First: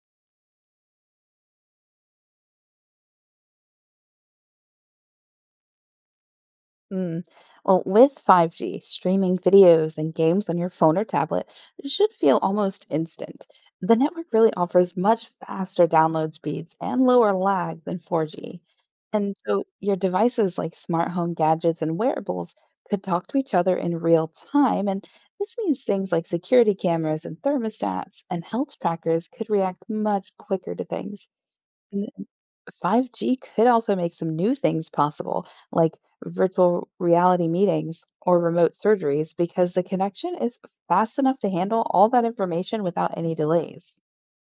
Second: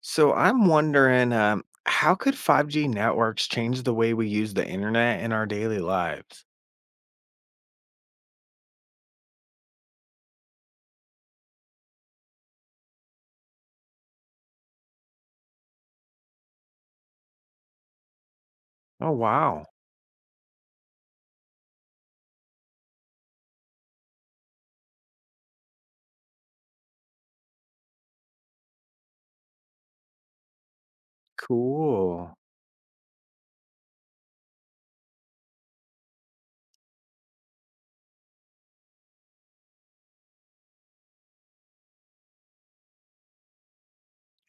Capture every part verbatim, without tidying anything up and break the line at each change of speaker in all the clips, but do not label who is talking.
So I'm wondering, um, how could five G networks change the way we use the internet in our daily lives?
Mm. Well, with five G, streaming videos and games on your phone or tablet should feel almost instant. The network really offers much faster download speeds and lower lag than four G.
Oh,
And so
wow.
your devices like smart home gadgets and wearables could talk to each other in real time. And this means things like security cameras and thermostats and health trackers could react much quicker to things.
Cool.
five G could also make some new things possible, like virtual reality meetings or remote surgeries, because the connection is fast enough to handle all that information without any delays.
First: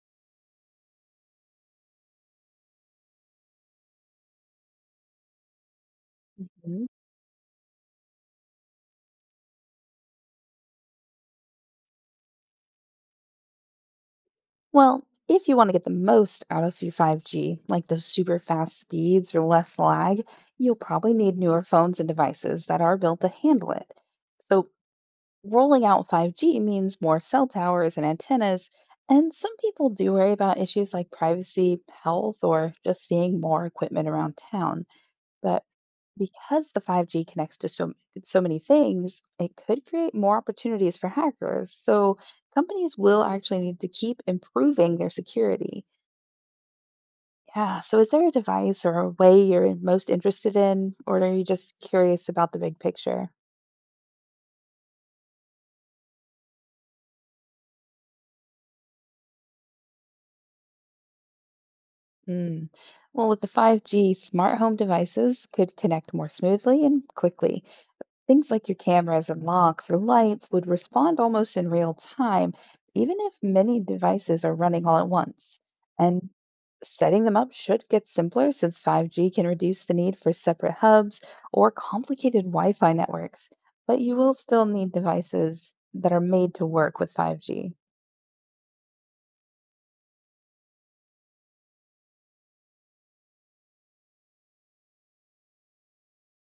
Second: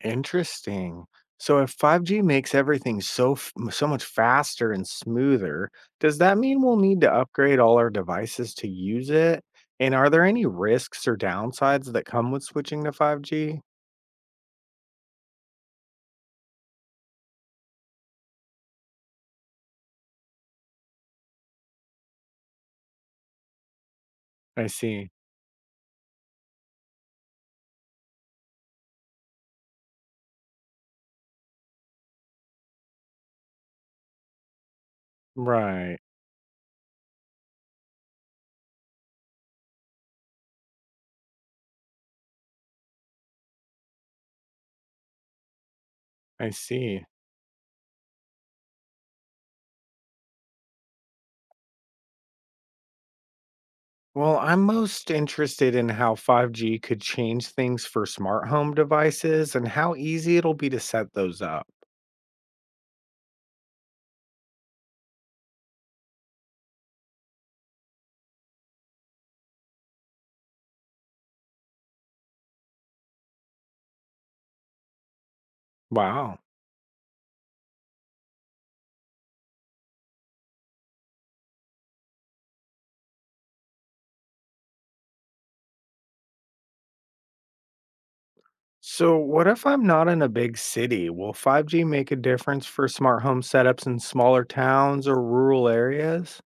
Interesting. So if five G makes everything so f- m- so much faster and smoother, does that mean we'll
Mhm.
need to upgrade all our devices to use it? And are there any risks or downsides that come with switching to five G?
Well, if you want to get the most out of your five G, like those super fast speeds or less lag, you'll probably need newer phones and devices that are built to handle it.
I
So
see.
rolling out five G means more cell towers and antennas, and some people do worry about issues like privacy, health, or just seeing more equipment around town. But
Right.
because the five G connects to so, so many things, it could create more opportunities for hackers. So companies will actually need to keep improving their security.
I see.
Yeah, so is there a device or a way you're most interested in, or are you just curious about the big picture?
Well, I'm most interested in how five G could change things for smart home devices and how easy it'll be to set those up.
Mm. Well, with the five G, smart home devices could connect more smoothly and quickly. Things like your cameras and locks or lights would respond almost in real time, even if many devices are running all at once. And
Wow.
setting them up should get simpler since five G can reduce the need for separate hubs or complicated Wi Fi networks. But you will still need devices that are made to work with five G.
So, what if I'm not in a big city? Will five G make a difference for smart home setups in smaller towns or rural areas?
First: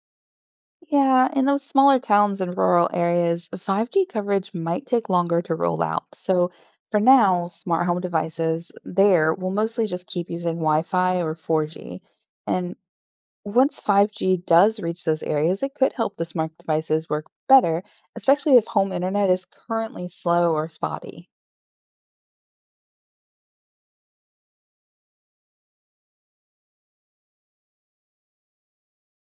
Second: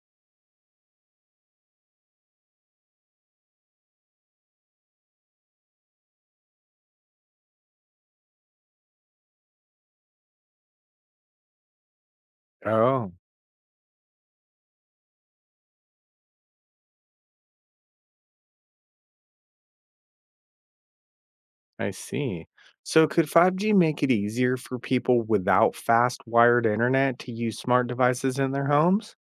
Yeah, in those smaller towns and rural areas, five G coverage might take longer to roll out. So for now, smart home devices there will mostly just keep using Wi-Fi or four G. And
Oh,
once five G does reach those areas, it could help the smart devices work better, especially if home internet is currently slow or spotty.
I see. So, could five G make it easier for people without fast wired internet to use smart devices in their homes?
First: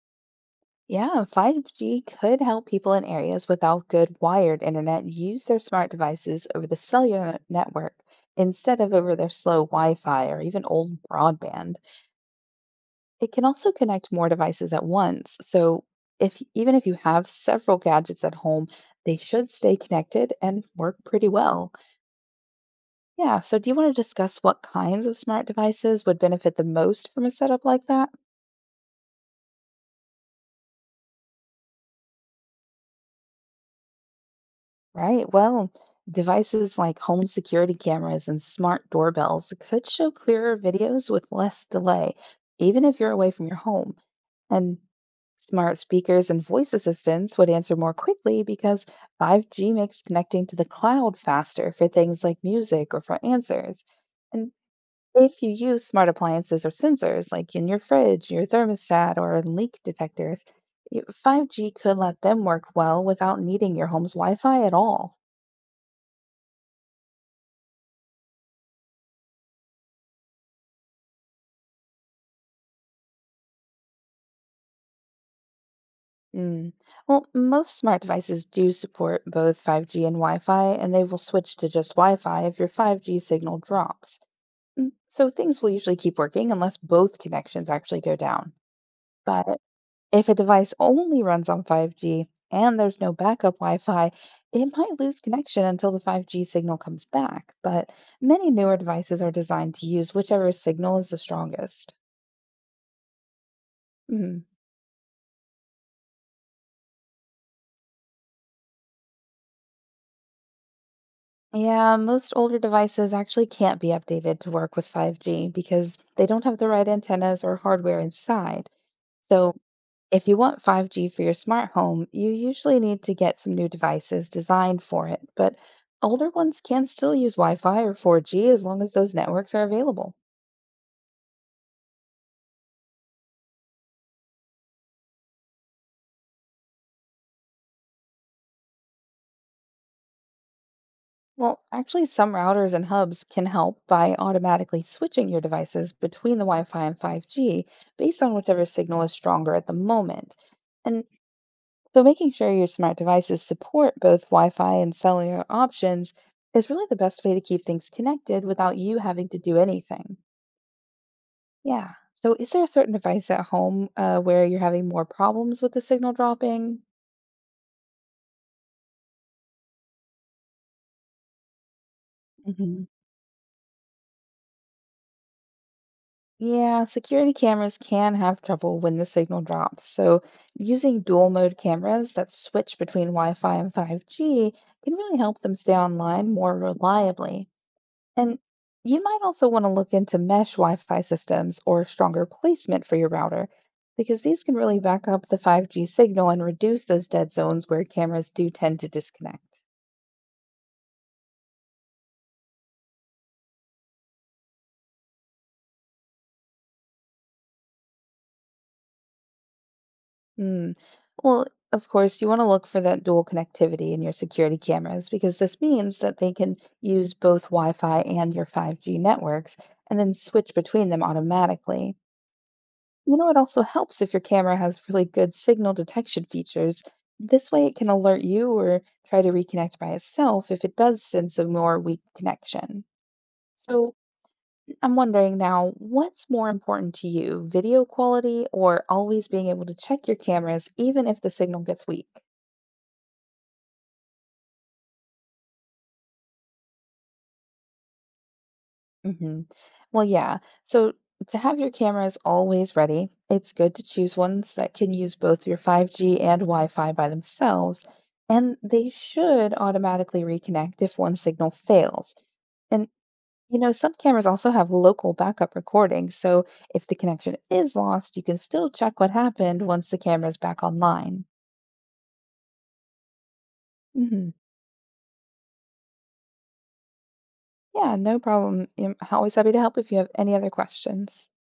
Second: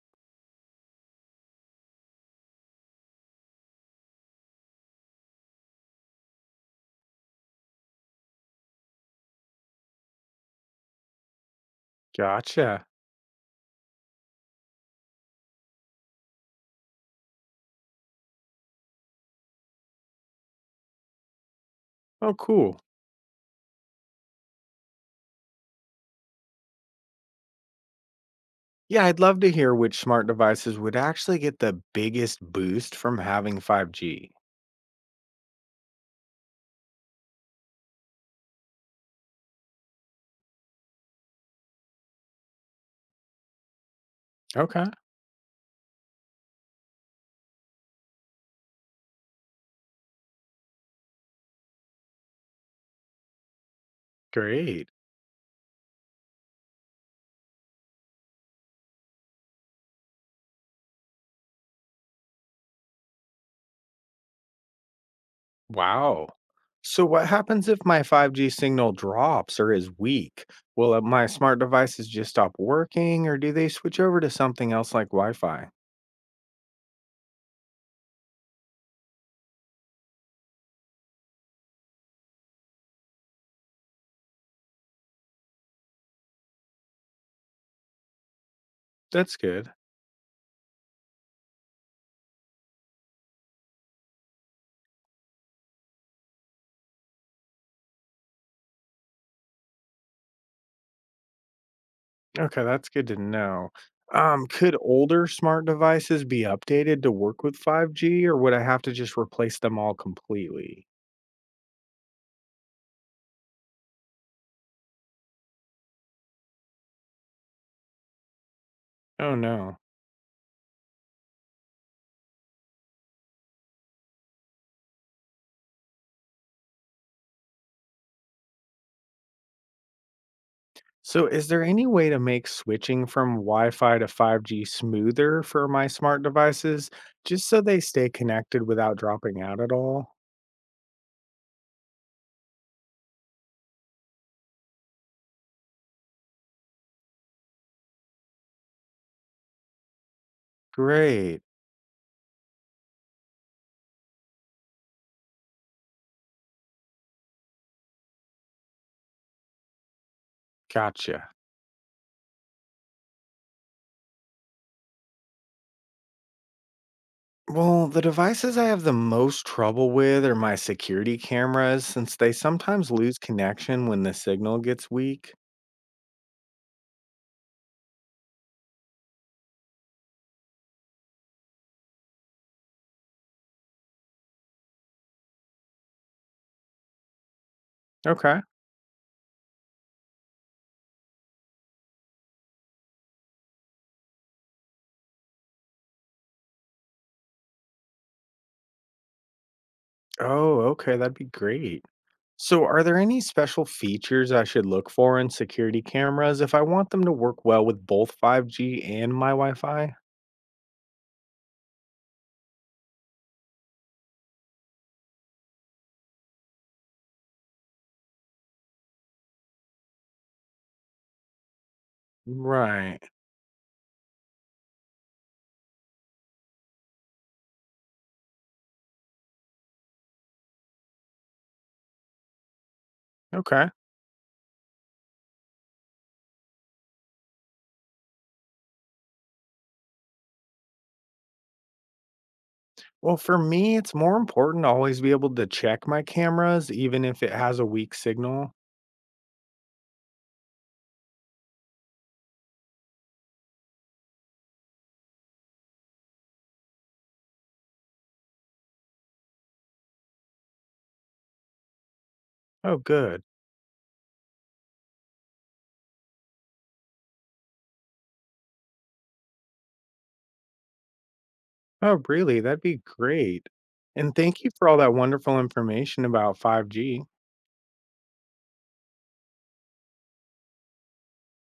Yeah, five G could help people in areas without good wired internet use their smart devices over the cellular network instead of over their slow Wi Fi or even old broadband.
Gotcha.
It can also connect more devices at once. So, if even if you have several gadgets at home, they should stay connected and work pretty well.
Oh, cool.
Yeah, so do you want to discuss what kinds of smart devices would benefit the most from a setup like that?
Yeah, I'd love to hear which smart devices would actually get the biggest boost from having five G.
Right. Well, devices like home security cameras and smart doorbells could show clearer videos with less delay, even if you're away from your home. And
Okay,
smart speakers and voice assistants would answer more quickly because five G makes connecting to the cloud faster for things like music or for answers. And
great.
if you use smart appliances or sensors like in your fridge, your thermostat, or leak detectors, y- five G could let them work well without needing your home's Wi Fi at all.
Wow. So, what happens if my five G signal drops or is weak? Will uh, my smart devices just stop working, or do they switch over to something else like Wi Fi?
Mm. Well, most smart devices do support both five G and Wi Fi, and they will switch to just Wi Fi if your five G signal drops. Mm, so things will usually keep working unless both connections actually go down.
That's
But
good.
if a device only runs on five G and there's no backup Wi Fi, it might lose connection until the five G signal comes back. But many newer devices are designed to use whichever signal is the strongest.
Okay, that's good to know.
Mhm.
Um, could older smart devices be updated to work with five G, or would I have to just replace them all completely?
Yeah, most older devices actually can't be updated to work with five G because they don't have the right antennas or hardware inside.
Oh
So,
no.
if you want five G for your smart home, you usually need to get some new devices designed for it. But older ones can still use Wi Fi or four G as long as those networks are available.
So, is there any way to make switching from Wi Fi to five G smoother for my smart devices, just so they stay connected without dropping out at all?
Well, actually, some routers and hubs can help by automatically switching your devices between the Wi Fi and five G based on whichever signal is stronger at the moment. And
Great.
so, making sure your smart devices support both Wi Fi and cellular options is really the best way to keep things connected without you having to do anything.
Gotcha.
Yeah. So, is there a certain device at home uh, where you're having more problems with the signal dropping?
Well, the devices I have the most trouble with are my security cameras, since they
Hmm.
sometimes lose connection when the signal gets weak.
Yeah, security cameras can have trouble when the signal drops. So, using dual mode cameras that switch between Wi Fi and five G can really help them stay online more reliably. And
Okay.
you might also want to look into mesh Wi Fi systems or stronger placement for your router, because these can really back up the five G signal and reduce those dead zones where cameras do tend to disconnect.
Oh, okay. That'd be great. So, are there any special features I should look for in security cameras if I want them to work well with both five G and my Wi Fi?
Mm. Well, of course, you want to look for that dual connectivity in your security cameras, because this means that they can use both Wi Fi and your five G networks and then switch between them automatically.
Right.
You know, it also helps if your camera has really good signal detection features. This way, it can alert you or try to reconnect by itself if it does sense a more weak connection.
Okay.
So, I'm wondering now, what's more important to you, video quality or always being able to check your cameras even if the signal gets weak?
Well, for me, it's more important to always be able to check my cameras, even if it has a weak signal.
Hmm. Well, yeah. So to have your cameras always ready, it's good to choose ones that can use both your five G and Wi Fi by themselves, and they should automatically reconnect if one signal fails.
Oh,
And,
good.
you know, some cameras also have local backup recordings, so if the connection is lost, you can still check what happened once the camera's back online.
Oh, really? That'd be great. And
Hmm.
thank you for all that wonderful information about five G.
Yeah, no problem. I'm always happy to help if you have any other questions.